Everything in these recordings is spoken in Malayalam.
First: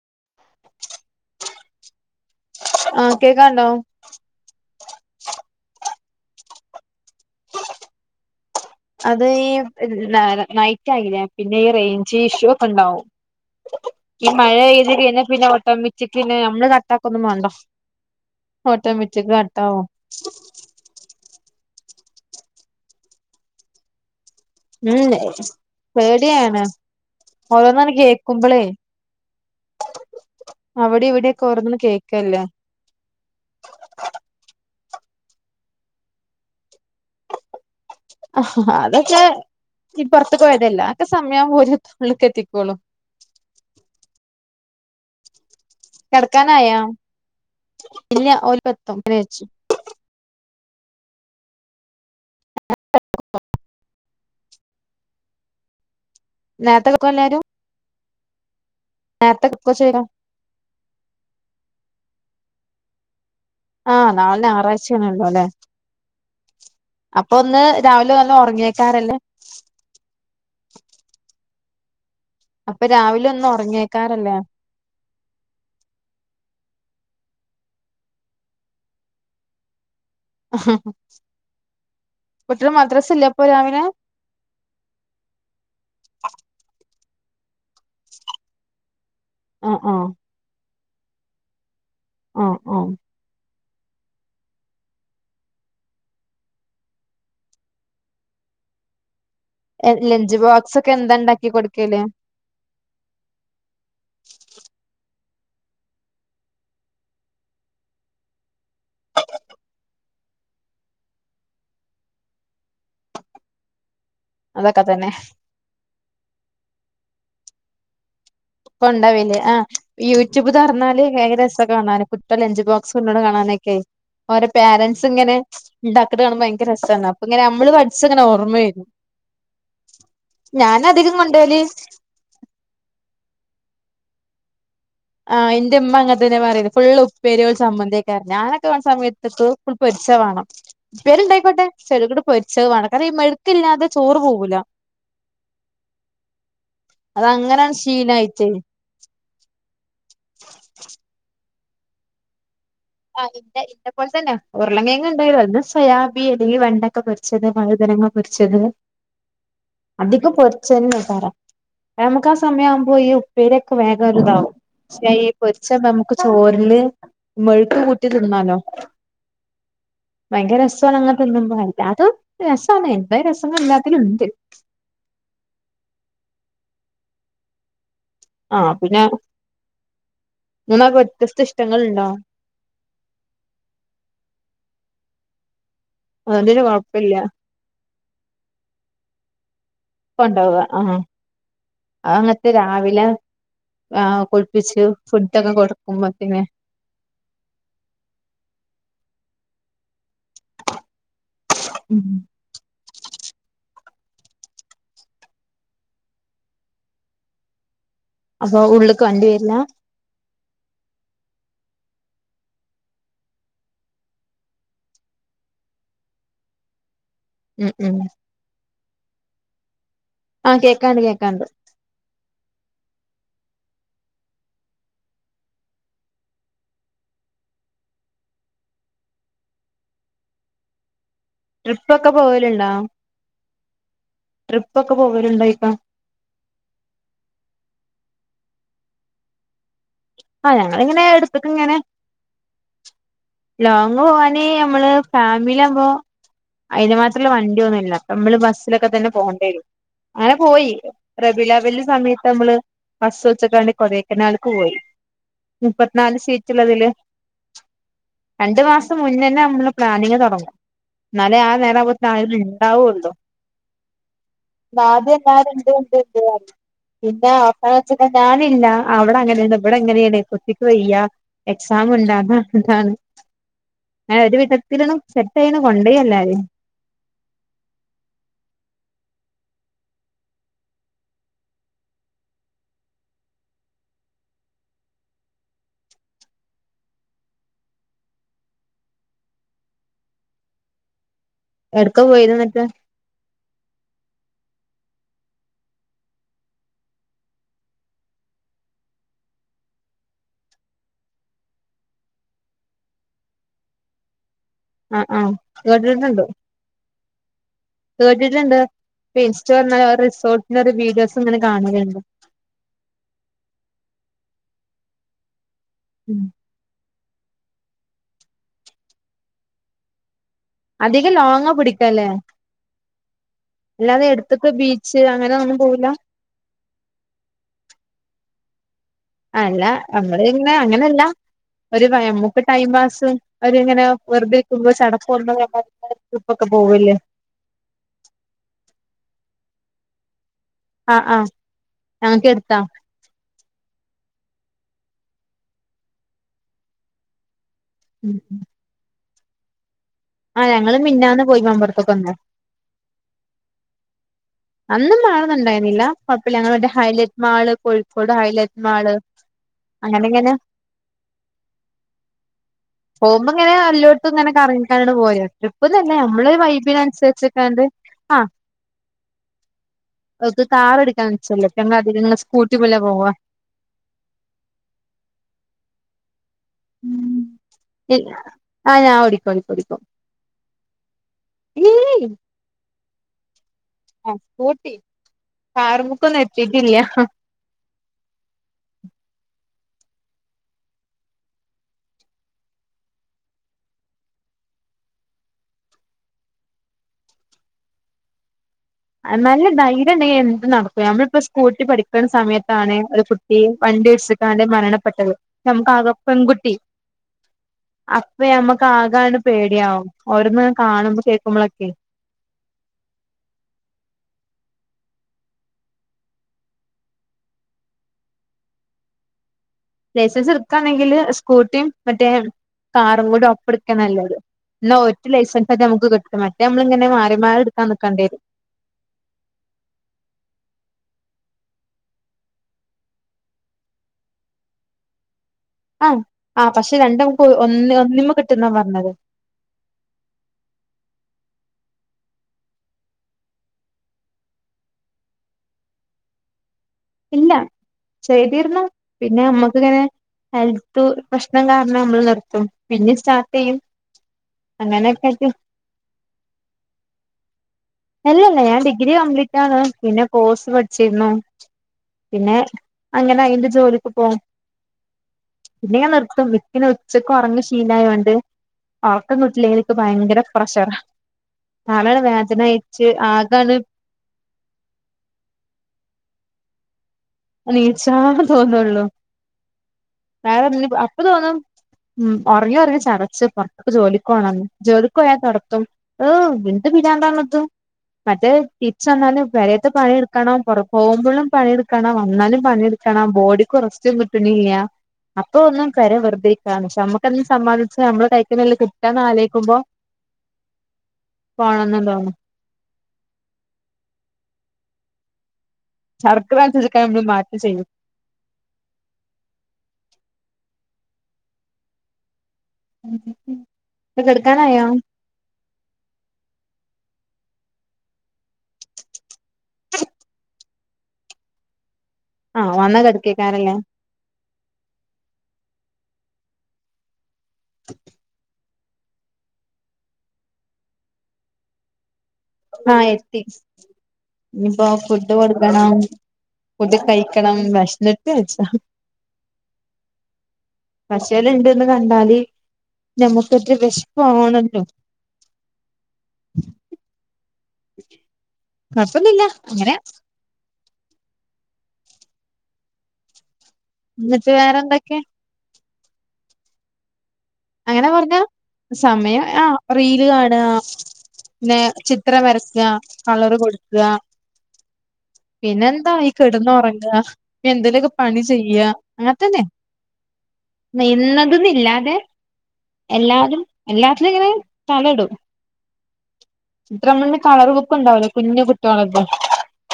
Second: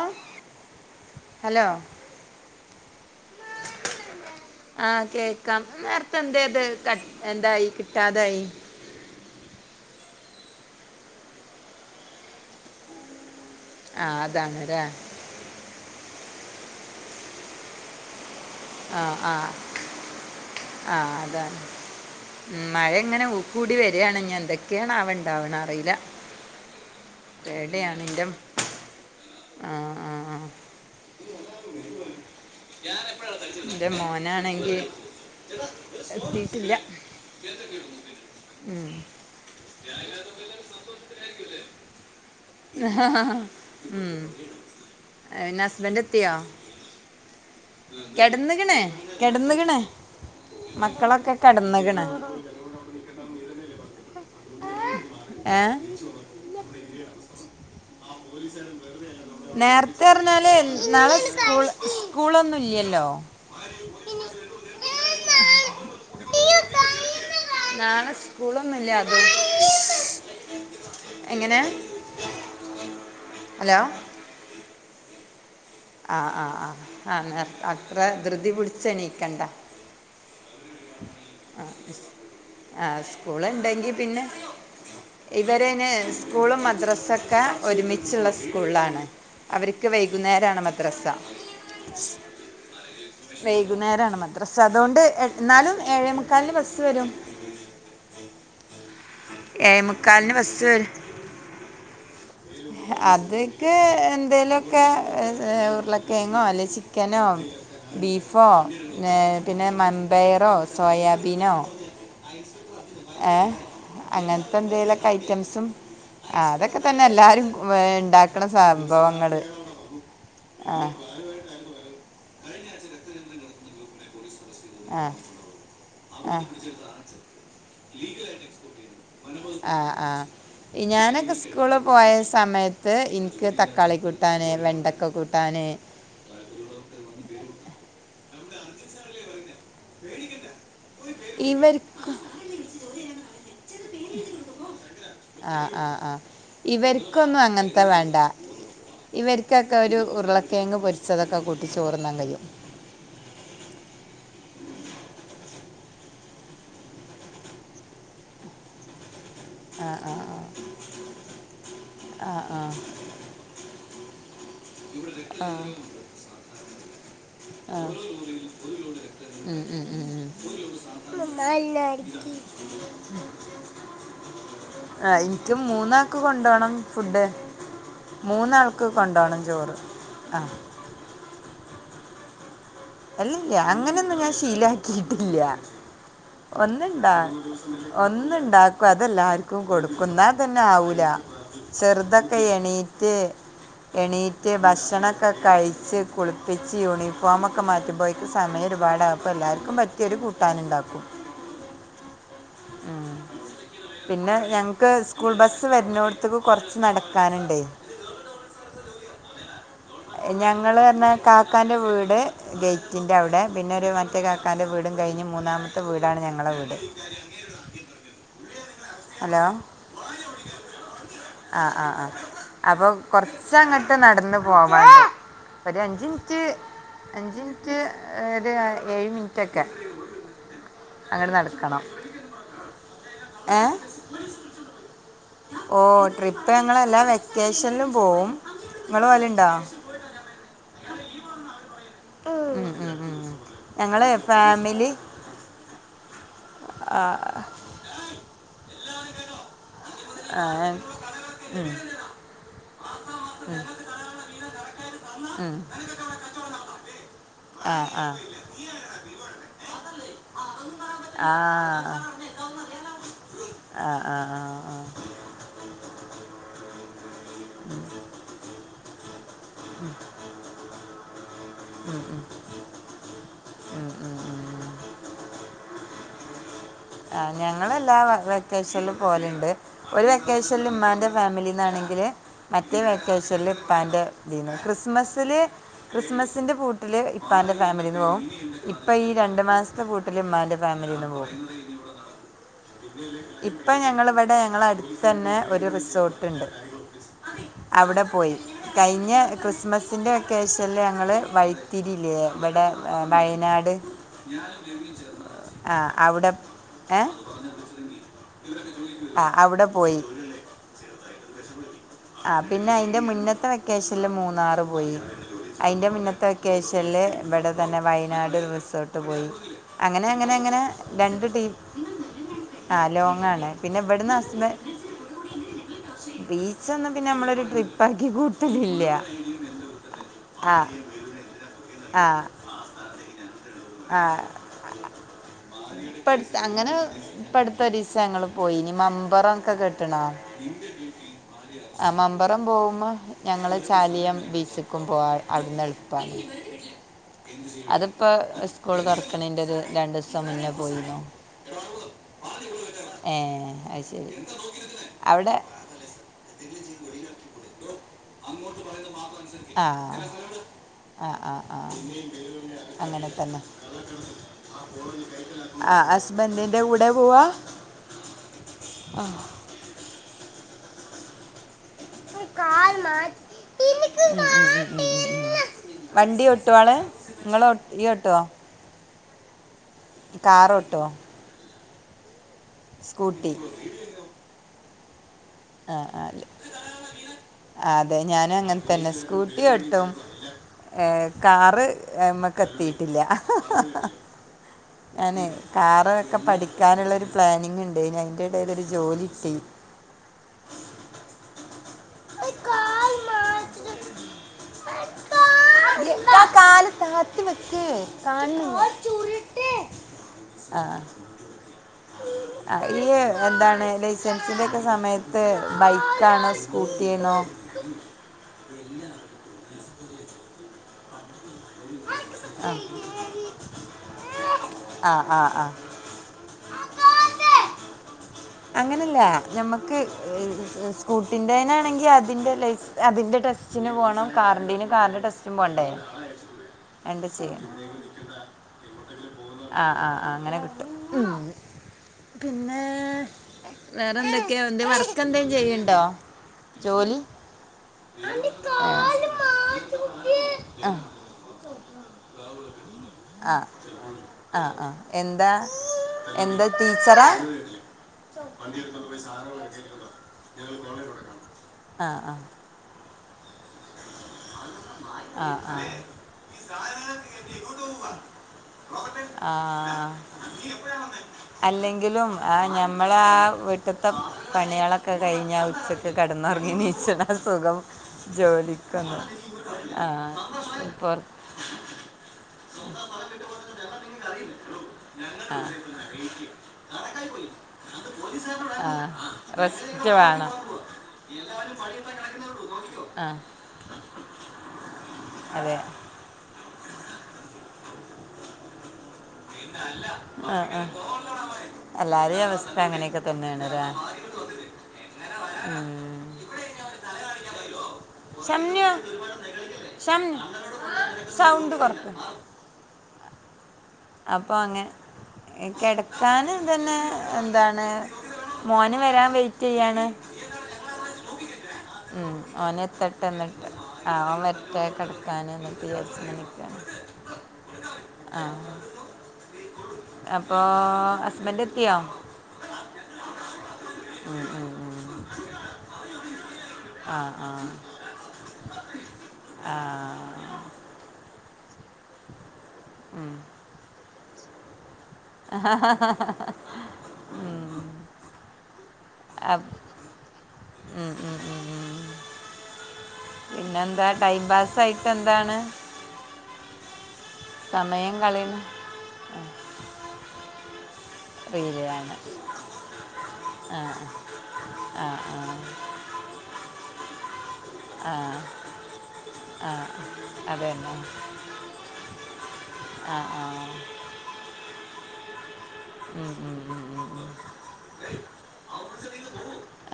ആഹ് ഹലോ ആഹ് കേക്കാണ്ടോ ആഹ് കേക്കാം നേരത്തെ എന്തേത് ഇത് എന്തായി കിട്ടാതായി അത് ഈ നൈറ്റ് ആയില്ലേ പിന്നെ ഈ റേഞ്ച് ഇഷ്യൂ ഒക്കെ ഉണ്ടാവും ആ ഈ മഴ അതാണ്ല്ലേ പെയ്ത് കഴിഞ്ഞ പിന്നെ ഓട്ടോമാറ്റിക്കിന് പിന്നെ നമ്മള് കട്ടാക്കൊന്നും വേണ്ടോ ഓട്ടോമാറ്റിക്ക് കട്ടാവും ആഹ് അതാണ് ഉം മഴ തുങ്ങനെ ഊകൂടി വരാണ് ഇഞ്ഞി എന്തൊക്കെ ഉം പേടിയാണ് ഓരോന്നാണ് പേടിയാണ് ഇന്റെ കേക്കുമ്പളേ ആ ആ ആ അവിടെ ഇവിടൊക്കെ ഓരോന്ന് കേക്കല്ലേ എന്റെ മോനാണെങ്കിൽ എത്തിട്ടില്ല ആഹ് അതൊക്കെ ഈ പുറത്തു പോയതല്ലേ ഒക്കെ സമയം ആവുമ്പോ ഓല് ഉള്ള്ക്ക് എത്തിക്കോളും ഉം പിന്നെ ഹസ്ബൻ്റ് എത്തിയോ കിടക്കാനായാ ഇല്ല കെടന്നിക്ക്ണേ ഓലിപ്പത്തും അങ്ങനെ വെച്ചു കെടന്നിക്ക്ണേ മക്കളൊക്കെ കടന്നുക്ക്ണ് ഏഹ് [inaudible] നേരത്തൊർങ്ങൊ എല്ലാരും നേരത്തെ കെടക്കോ ചോയ്ക നേരത്തെ ന്നാൽ നാളെ സ്കൂൾ സ്കൂളൊന്നുല്യല്ലോ ആഹ് നാളെ ഞാറാഴ്ചേണല്ലൊലെ അപ്പോന്ന് നാളെ രാവിലെ നല്ല സ്കൂളൊന്നുമില്ല അത് ഒർങ്ങേക്കാരല്ലെ എങ്ങനെ അപ്പൊ രാവിലെന്ന് ഹലോ ഒർങ്ങേക്കാരല്ലെ ആഹ് ആഹ് ആഹ് ആഹ് [inaudible] അത്രേ ധൃതി പിടിച്ചെണീക്കണ്ട [inaudible] ആഹ് കുട്ടികള് ആഹ് മദ്രസ ഇല്ലേ അപ്പൊ രാവിലെ സ്കൂള്ണ്ടെങ്കി പിന്നെ ഇവരയ്ന് സ്കൂളും മദ്രാസൊക്കെ ഒരുമിച്ച്ള്ള സ്കൂളാണ് ആഹ് അവര്ക്ക് ആഹ് വൈകുന്നേരാണ് മദ്രസ ആഹ് ആഹ് വൈകുന്നേരാണ് മദ്രസ അതോണ്ട് എന്നാലും ഏഴേമുക്കാലിന്ന് ബസ്സ് വരും ഏഴേ മുക്കാലിന് ലഞ്ച്ബോക്സ്ക്കെന്താണ്ടാക്കി കൊട്ക്കല് അത്ക്ക് എന്തേലൊക്കെ ഉരുളക്കേങ്ങോ അല്ലേ ചിക്കനോ ബീഫോ പിന്നെ മൺപയറോ സോയാബീനോ. ഏഹ് അങ്ങൻത്തെ അതൊക്കെ ന്തേലൊക്കെ തന്നെ ഐറ്റംസും. ആ അതൊക്കെ തന്നെ എല്ലാരും വ് ഉണ്ടാക്ക കൊണ്ടാവില്ലേ ആഹ് ആ യൂട്യൂബ്തൊർന്നാല് ഭെയ്ങ്കരരസാ കാണാൻ പു ലെഞ്ച് ബോക്സ് കൊണ്ടോണ കാണാനൊക്കെ ഓരോ ആ പേരൻസ്ഇങ്ങനെ ആ ണ്ടാക്ക്ണകാണുമ്പോ ഭയങ്കെരരസ്സാണ്. പങ്ങനെ അമ്മ്ള് പട്ച്ചങ്ങനെ ഓർമ്മെവരും. ആഹ് ആഹ് അധികം ഞാനൊക്കെ കൊണ്ടോവല് സ്കൂള്പോയ സമയത്ത് ത്ത് ഇന്ക്ക് തക്കാളി കൂട്ടാൻ വെണ്ടക് ആഹ് ന്റെഇമ്മ അങ്ങെൻ തന്നെ പറ്യല് ഫുളള് ഉപ്പേരി ഒര്ചമ്മന്ത്വാക്കാരം സമയത്ത്ക്ക്ഫുൾ പൊര്ച്ചവാണം ഇപ്പേരിണ്ടായ്ക്കോട്ടെ ചെട് ഇവർക്ക് ക്ടപൊര്ച്ചവാണം കാരണം ഈമര് ക്കില്ലാതെ ചോറ് പോകൂല. ആഹ്ആഹ്ആഹ് അത് ഇവര്ക്കൊന്നും അങ്ങനെയാണ് അങ്ങൻത്തെവേണ്ട ശീലായിട്ടേ ഇവര്ക്കൊക്കെ ഒരു ഉർളക്കേങ്ങ് പൊര്ച്ചതൊക്കെ കൂട്ടി ചോർന്നാൻകയ്യും. ആ പിന്നെ ഇന്നെപ്പോലെ തന്നെ തന്നെ ഉർളങ്ങേങ്ങ് ണ്ടായി സൊയാബി യസകിവെണ്ടക്കപൊരി ചെ ത് വൈഴ്തനങ്ങപൊര്ച്ചത് ആ ആ അധികം പൊര്ചെന്നേ ക്കാരം. നമ്ക്ക് ആ സമയാ വ്മ്പോ ഈഉ ഇപേരിക്കെ വേഗംട്താവും ആ ക്ഷെപൊര്ച്ചെതമ്മക്ക് ചോറ്ല്മെ ആ കൂട്ടി ത്തിന്നാലോ ഉം ഉം ഉം ഉം വയ്‌ങ്കെരസ്സ്വാണ് അങ്ങ്നെ തിന്ന്മ്പോ എല്ലാതും രസ്സാണ് എന്ത് രസങ്ങൾ എല്ലാത്തിലുണ്ട്. ആഹ് ഇൻക്ക് മൂന്നാക്ക് കൊണ്ടോണം. ഫുഡ്. ആഹ് മൂന്നാൾക്ക് പിന്നെ കൊണ്ടോണം ചോറ് ആഹ് മൂന്നാക്ക് ഒറ്റിസ്റ്റിസ് പെങ്ങള്ണ്ടോ അല്ലല്യാഅങ്ങനൊന്നും ഞാൻശീലാക്കീട്ടില്ല അതുകൊണ്ടൊരു കൊഴപ്പില്ല ഒന്ന്ണ്ടായി ഒന്ന്ണ്ടാക്കും അതെല്ലാര്ക്കും [inaudible] കൊടുക്കുന്നാ തന്നെ കൊണ്ടോവാ ആഹ് ആവൂലാചെറ്തെക്കെ അതങ്ങത്തെ രാവിലെ എണീറ്റ് ആഹ് എണീറ്റ് കുളിപ്പിച്ച് ഭക്ഷണൊക്കെ ഫുഡൊക്കെ കഴിച്ച് കൊടുക്കുമ്പോത്തിന് കുളിപ്പിച്ച് യൂണിഫോമൊക്കെ ഒക്കെ മാറ്റുമ്പൊയേക്ക് സമയം ഒരുപാടാകും അപ്പെഎല്ലാർക്കും പറ്റ്യൊരു കൂട്ടാനുണ്ടാക്കും ഉം ആഹ് പിന്നെ ഞങ്ങ്ക്ക് സ്കൂൾ ബസ്സ് വര്നോട്ത്ത്ക്ക് കൊറ്ച്ച് ന്നട്ക്കാന്ണ്ടേ അപ്പൊഉള്ള്ക്ക് വണ്ടി വര്ല്ലാ ഞങ്ങള് പർഞ്ഞാകാക്കാൻന്റെവ്ട്. ഗെയ്റ്റിൻ്റ അവ്ടെപിന്നെ രു മറ്റേകാക്കാൻ്റെ വ്ടും കഴിഞ്ഞ് മൂന്നാമ്ത്തെ വ്ടാണ് ഞങ്ങെളെവീട്. ഉം ഉം ഹലോ? ആഹ് കേക്കാണ്ട് കേക്കാണ്ട്. ആ ആ ആ അപ്പൊ കുറച്ച്ങ്ങോട്ട് നടന്ന് പോവൻ ഇട് ഒരു അഞ്ചിമിനിറ്റ് അഞ്ച് മിനിറ്റ് ഒരു ഏഴ് മിനിറ്റ് ഒക്കെ അങ്ങനെ നടത്ത ട്രിപ്പ് ഒക്കെ പോവലുണ്ടോ ഏ ട്രിപ്പ് ഒക്കെ പോവലുണ്ടോ ഇപ്പ ഓ ട്രിപ്പ് ഞങ്ങളെല്ലാ വെക്കേഷനിലും പോവും നിങ്ങള് പോവല് ഉണ്ടോ? ആ ഞങ്ങിങ്ങനെ എടുത്തക്കങ ഇങ്ങനെ ഉം, ഉം, ഉം. ലോങ് ഞങ്ങള് പോവാന് ഫാമിലി നമ്മള് ഫാമിലി ആകുമ്പോ. അയിന് ആ മാത്രമുള്ള വണ്ടിന്നുമല്ല. നമ്മള് ബസ്സിലൊക്കെ തന്നെ പോകണ്ടേ വരും. അങ്ങനെ ആ പോയി. റബീ അവ്വൽന്റെ സമയത്ത് നമ്മള് ബസ്സ് വെച്ച്ക്കാണ്ട കൊടേക്കനാൽക്ക് പോയി ഉം. മുപ്പത്തിനാല് സീറ്റ്ള്ളതില് ആഹ് ആഹ് രണ്ടു മാസം മുന്നേന്നെ നമ്മള് പ്ലാനിങ്ങ് തൊടങ്ങും ആ ആ ന്നാലെ ആഹ്. നേരവുമ്പ അളുകള് ഇണ്ടാവുള്ളോ ആഹ് ആഹ് ആഹ് [unintelligible] പിന്നെ അപ്പ [unintelligible] ഞാനില്ല അവിടെ അങ്ങനെ ഇവിടെ എങ്ങനെണ കുട്ടിക്ക് വയ്യ എക്സാം ഉം, ഇണ്ട് ഉം, അതാണ് ഇതാണ് ഉം, ഉം, ഞാൻ ഒരു ഉം. വിധത്തിലണ് സെറ്റ് ആയണ് കൊണ്ടേയി എല്ലാരി ആഹ് ഞങ്ങളെല്ലാ വെക്കേഷനിലും പോവല്ണ്ട് ഒരു വെക്കേഷൻ ല് ഉമ്മാന്റെ ഫാമിലിന്നാണെങ്കില് മറ്റേ വെക്കേഷൻല് ഉപ്പന്റെ ഇതീന്ന് ക്രിസ്മസില് ക്രിസ്മസിന്റെ പൂട്ടില് ഇപ്പന്റെ ഫാമിലിന്ന് പോകും ഇപ്പ ഈ രണ്ടു മാസ് [unintelligible] പൂട്ടില് ഇമ്മാന്റെ ഫാമിലിന്ന് പോകും എടക്ക പോയത് ന്നിട്ട് ഇപ്പം ഞങ്ങളിവിടെ ഞങ്ങളെ അടുത്തന്നെ ഒരു റിസോട്ട്ണ്ട് അവിടെ പോയി കഴിഞ്ഞ ക്രിസ്മസിൻ്റെ വെക്കേഷൻല് ഞങ്ങള് വൈത്തിരില്ലേ ഇവിടെ വയനാട് ആഹ് അവിടെ ഏ കേട്ടിട്ട്ണ്ട് ആ ഇൻസ്റ്റ അവിടെ തൊർന്ന പോയി റിസോർ [unintelligible] ഒരു ദിവസംങ്ങനെ കാണുന്നുണ്ട്. ആഹ് പിന്നെ അയിന്റെ മുന്നത്തെ വെക്കേഷൻല് മൂന്നാറ് പോയി അയിന്റെ ഉം മന്നത്തെ കേഷനില് ഇവിടെ തന്നെ വയനാട് റിസോർട്ട് പോയി അങ്ങനെ അങ്ങനെ ങ്ങനെ അധികം രണ്ട് ടീ ലോങ്ങ് പിടിക്കല്ലേ ആഹ് ലോങ്ങണ് പിന്നെ ഇവിടന്ന് ഹസ് ച്ച് അങ്ങനെ ഒനു പോവുല്ല ബീച്ചൊന്നും പിന്നെ നമ്മളൊരു ട്രിപ്പ് ആക്കി കൂട്ടലില്ല അല്ല നമ്മള് ഇങ്ങനെ ആ അങ്ങനെല്ല ഒരു ആ നമുക്ക് ടൈം പാസ് ഒര്ങ്ങനെ വെറുതെരിക്കുമ്പോ ചടപ്പ് [unintelligible] പ്പട്ത്ത് ട്രിപ്പൊക്കെ അങ്ങനെ പോവല്ലേ പ്പടുത്ത് ഒരീസ ഞങ്ങള്ൾ പോയി ഇനി മമ്പറൊക്കെ കെട്ട്ണോ ആഹ് ആഹ് ആഹ് ഞങ്ങക്ക് മമ്പറം എടുത്താ പോവ്മ്പ ഞങ്ങള് ചാലിയം ബീച്ച്ക്കും പോവാ അവിടുന്ന് എളുപ്പമാണ് അത് ഇപ്പൊ സ്കൂള് തൊറക്ക്ണെന്റെ ഒരു രണ്ട് ദിവസം ആഹ് മുന്നേ ഞങ്ങള് പോയിരുന്നു മിഞ്ഞാന്ന് പോയി മമ്പൊർത്ത്ക്കൊക്കെ ഏഹ് അത്ശരി അന്നും മഴന്നുണ്ടായിരുന്നില്ല കുഴപ്പില്ലങ്ങെ highlight mall Kozhikode highlight mall അങ്ങനെ ഇങ്ങനെ ആഹ് ആഹ് ആഹ് അങ്ങനെ പോകുമ്പോ തന്നെ ഇങ്ങനെ അപ്പൊ ആ തന്നെ നമ്മള് ഹസ്ബൻഡിന്റെ വൈബിനനുസരിച്ചൊക്കണ്ട് ആഹ് ആഹ [unintelligible] കാർ എടുക്കാൻ നിച്ചല്ല അതികങ്ങള് സ്കൂട്ടി കാൽ മ്മല പോവാ മാറ്റി വണ്ടി ഓട്ടോ ആള്‌ ങ്ങള് ഓട്ടോ ആഹ് ഞാൻ ഓടിക്കോടിക്കും ഓടിക്കും കാറോട്ടോ? [unintelligible] സ്കൂട്ടി ആഹ് സ്കൂട്ടി ആ ആ കാർമെക്കൊന്നും ല- എത്തിട്ടില്ല അതെ ഞാനും അങ്ങനെ തന്നെ സ്കൂട്ടി ഓടുത്തും കാറ് അമ്മക്ക് എത്തിയിട്ടില്ല ഞാന് കാറ് ഒക്കെ പഠിക്കാനുള്ള ഒരു പ്ലാനിങ് ഉണ്ട് ഇനി അയിൻ്റെ ഇടയിൽ ഒരു ജോലി കിട്ടി നല്ല ധൈര്യം ഉണ്ടെങ്കിൽ എന്തും നടക്കും ഞമ്മളിപ്പോ സ്‌കൂട്ടി പഠിക്കണ സമയത്താണ് ഒരു കുട്ടി വണ്ടി ഇടിച്ച്ഗാണ്ട് മരണപ്പെട്ടത് നമ്മക്ക് ആകെ ആ പെൺകുട്ടി കാല് താത്തി വെക്കേ അപ്പൊ നമ്മക്ക് ആകാണ് കാണുന്നില്ല പേടിയാവും ഓരോന്ന് കാണുമ്പോ കേൾക്കുമ്പോളൊക്കെയേ [inaudible] ആഹ് ഈ എന്താണ് ലൈസൻസിന്റെയോക്കെ സമയത്ത് ബൈക്കാണോ സ്കൂട്ടിയാണോ [unintelligible] [inaudible] ലൈസൻസ് എടുക്കാണെങ്കില് സ്കൂട്ടിയും മറ്റേ കാറും കൂടി ഒപ്പെടുക്കാണാ നല്ലത് എന്നാ ആ ഒറ്റ ആ ആ ലൈസൻസ് ഒക്കെ നമക്ക് കിട്ടും മറ്റേ നമ്മളിങ്ങനെ മാറി മാറി എടുക്കാൻ നിക്കണ്ട വരും അങ്ങനെയല്ല നമ്മുക്ക് സ്കൂട്ടിൻ്റെയിനാണെങ്കിൽ അതിൻ്റെ ലൈസ് അതിൻ്റെ ടെസ്റ്റ് തിന് പോകണം കാറിൻ്റേന് കാറിൻ്റെ ടെസ്റ്റ് ആഹ് ആഹ് പക്ഷെ രണ്ടും അമക്ക് ഒന്നിമ്മേ കിട്ടുന്നാ പറഞ്ഞത് ആഹ് ആഹ് അങ്ങനെ കിട്ടും പിന്നെ വേറെ എന്തൊക്കെയാ എന്തെ വർക്ക് എന്തേലും ചെയ്യുണ്ടോ ജോലി ഇല്ല ചെയ്തിരുന്നു ആ പിന്നെ നമ്മുക്കിങ്ങനെ ഹെൽത്ത് പ്രശ്നം കാരണം നമ്മൾ നിർത്തും പിന്നെ ആ സ്റ്റാട്ടെയും ആ ആ അങ്ങനെയൊക്കൊയിട്ട് എന്താ എന്താ ടീച്ചറാ അല്ലല്ല ഞാൻ ഡിഗ്രി കംപ്ലീറ്റ് ആണ് പിന്നെ കോഴ്സ് പഠിച്ചിരുന്നു ആ ആ പിന്നെ അങ്ങനെ അയിന്റെ ജോലിക്ക് പോവും ആ പിന്നെ ഇങ്ങനെ നിർത്തും എനിക്ക് ഉച്ചക്ക് ഉറങ്ങി ശീലായോണ്ട് ഉറക്കം ആ കിട്ടിയില്ലെങ്കില് എനിക്ക് ആ ഭയങ്കര പ്രഷറാ തല വേദനായി നമ്മള് ആഹ് വീട്ടിലത്തെ പണികളൊക്കെ കഴിഞ്ഞാൽ ഉച്ചക്ക് കിടന്നുറങ്ങിണീച്ചലാ സുഖം നീച്ചാൻ തോന്നുള്ളൂ ജോലിക്കുന്നുആഹ് വേറെ ഒന്നിനും ഇപ്പോൾ അപ്പൊ തോന്നും ഉം ഉറങ്ങി ഉറങ്ങി ചടച്ച് ഇപ്പൊ പൊറത്ത് ജോലിക്കോണോന്ന് ജോലിക്ക് പോയാൽ ആ തൊടത്തും ഏഹ് എന്ത് വീടാണ്ടാണത് മറ്റേ ആ തിരിച്ച് വന്നാലും പേരേത്തെ റെസ്റ്റ് വേണം പണിയെടുക്കണം കൊറ പോകുമ്പോഴും പണിയെടുക്കണം വന്നാലും ആ പണിയെടുക്കണം ബോഡിക്കും റെസ്റ്റും കിട്ടണില്ല അപ്പൊ അതെ ഒന്നും പെര വെറുതെ ആഹ് പക്ഷെ നമ്മക്കും സംബാധിച്ചാ നമ്മള് കൈയിക്കന്നല്ലേ കിട്ടാന്നാ ആലോ ആഹ് ആഹ് പോണംന്ന് തോന്നും എല്ലാരേം അവസ്ഥ അങ്ങനെയൊക്കെ തന്നെയാണ് ഇല്ലേ [unintelligible] ശർക്കര ഉരുക്കാൻ നമ്മള് മാറ്റി ചെയ്യും ഷമ്ന ഷം സൗണ്ട് കൊറക്ക് [inaudible] അപ്പൊ കെടക്കാനായോ അങ്ങനെ കിടക്കാൻ തന്നെ എന്താണ് മോന് വരാൻ വെയിറ്റ് ചെയ്യാന് ഉം ആഹ് ഓന് വന്നാ എത്തട്ടെ എന്നിട്ട് കെടക്കേക്കാരല്ലേ ആഹ് മെത്തേ കിടക്കാന് [unintelligible] ആഹ് അപ്പൊ ഹസ്ബണ്ട് എത്തിയോ. ആഹ് എത്തി ഉം, ഉം, ഇനിപ്പോ ഉം. ഫുഡ് കൊടുക്കണം. ഫുഡ് ആ ആ കഴിക്കണം ഭക്ഷണത്ത് അച്ഛാ. ആ പശേല്ണ്ട്ന്ന് കണ്ടാല് ഉം. നമുക്കേറ്റെ വെഷ്പ്പാണല്ലോ. ഉം. കൊഴ്പ്പുന്നുല്ല അങ്ങനെ. ഉം, ഉം, ഉം, ഉം. പിന്നെന്താ ടൈം എന്നിട്ട് വേറെന്തൊക്കെ പാസായിട്ടെന്താണ്. അങ്ങനെ സമയം പർഞ്ഞ കളയുന്നു സമയ ആഹ് റീല് കാണാ. ന്നെ റീലാണ് ചിത്രം വരക്ക കളറ് ആ കൊടുക്ക. ആ ആ പിന്നെന്താ ഇ കെട്ന്നൊറങ്ങ. എന്തേലൊക്കെ ആ പണി ചെയ്യ അങ്ങൻത്തന്നെ ആ അതന്നെ ന്ന ഇന്നത് ന്ന്ല്ലാതെ. ആ ആ എല്ലാരും എല്ലാത്തിലുങ്ങനെ തലടും. ഉം ഉം ഉം. ഉം, ഉം. ത്രംൽന് കളറ് ബുക്കുണ്ടാവൂലേ കുഞ്ഞു കുട്ടിയാളൊക്കെ.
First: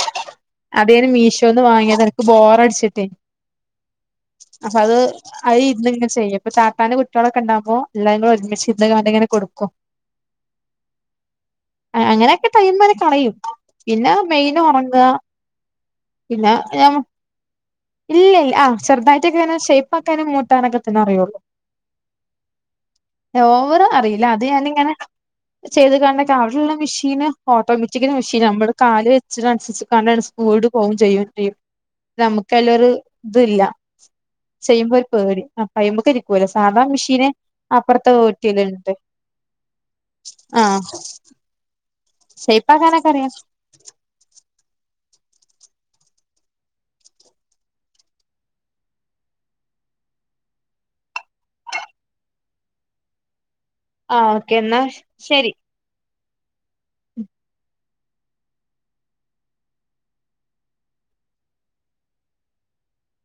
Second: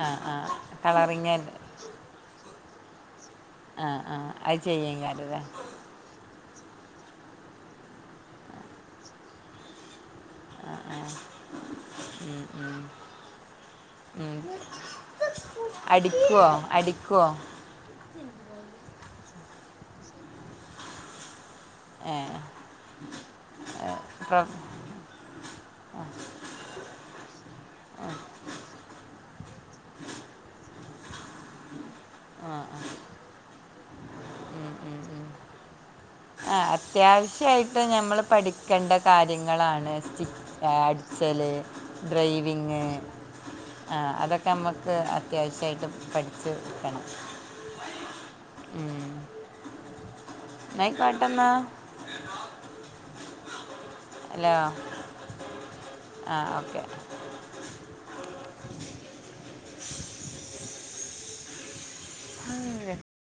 ആ ആ അതേന് കളറിങ് മീഷോന്ന് വാങ്ങ്യത ഇൻക്ക് ബോറടിച്ചിട്ടേ. ആഹ് ആഹ് അയ് ചെയ്യയ്ക്കാരല്ലേ. ഇത്ങ്ങ് ചെയ്യും ഇപ്പൊ താത്താന്റെ കുട്ടിയാളൊക്ക്ണ്ടാവുമ്പോ എല്ലാരുകൂടെ ഒരുമിച്ചിരിന്ന്ങ്ങാണ്ട്ങ്ങെനെ കൊടുക്കും. ആഹ് ആഹ്. അ അങ്ങനൊക്കെ ടൈമനെ കളയും പിന്നെ മെയിനൊറങ്ങ. അടിക്കോ അടിക്കോ. ഇല്ലല് ആഹ് ചെറുതായിട്ടൊക്കെങ്ങനെ ഷേപ്പാക്കാനും മൂട്ടാനൊക്കെ തന്നെ അറിയൊള്ളൂ. ഏഹ്. ഓവറ് അറിയില്ല അത് ഞാനിങ്ങനെ ചെയ്ത്കാണ്ടൊക്കെ അവിട്ള്ള മിഷീന്. ഓട്ടോമാറ്റിക്കല് മിഷീന നമ്മള് കാല് വെച്ചിനൻസരിച്ച്ക്കാണ്ടാണ് സ്പീഡ് പോവും ചെയ്യു ചെയ്യും. നമുക്കയ്ലൊരു ഇത് ല്ല ഉം, ചെയ്യുമ്പോ ഉം, ഒരു പേടി അപയ്മക് ഇരി ക്കൂല സാധാ മിഷി അവ്ശ്യയിട്ട് നമ്മള് പഠിക്കണ്ട കാര്യങ്ങളാണ് സ്റ്റി ഏ ആഹ് അടിച്ചല്. ഡ്രൈവിങ്. ഷേയ്പ്പാക്കാനൊക്കെ അറിയാം ആഹ് അതൊക്കമ്മക്ക് അത്യാവശ്യായിട്ട് പഠിച്ച് വെക്കണം. ഇന്നയ്ക്കോട്ടന്നാ. ആഹ് ഓക്കെ ഇന്നാ ശരി. ആഹ് ഓക്കെ. [inaudible]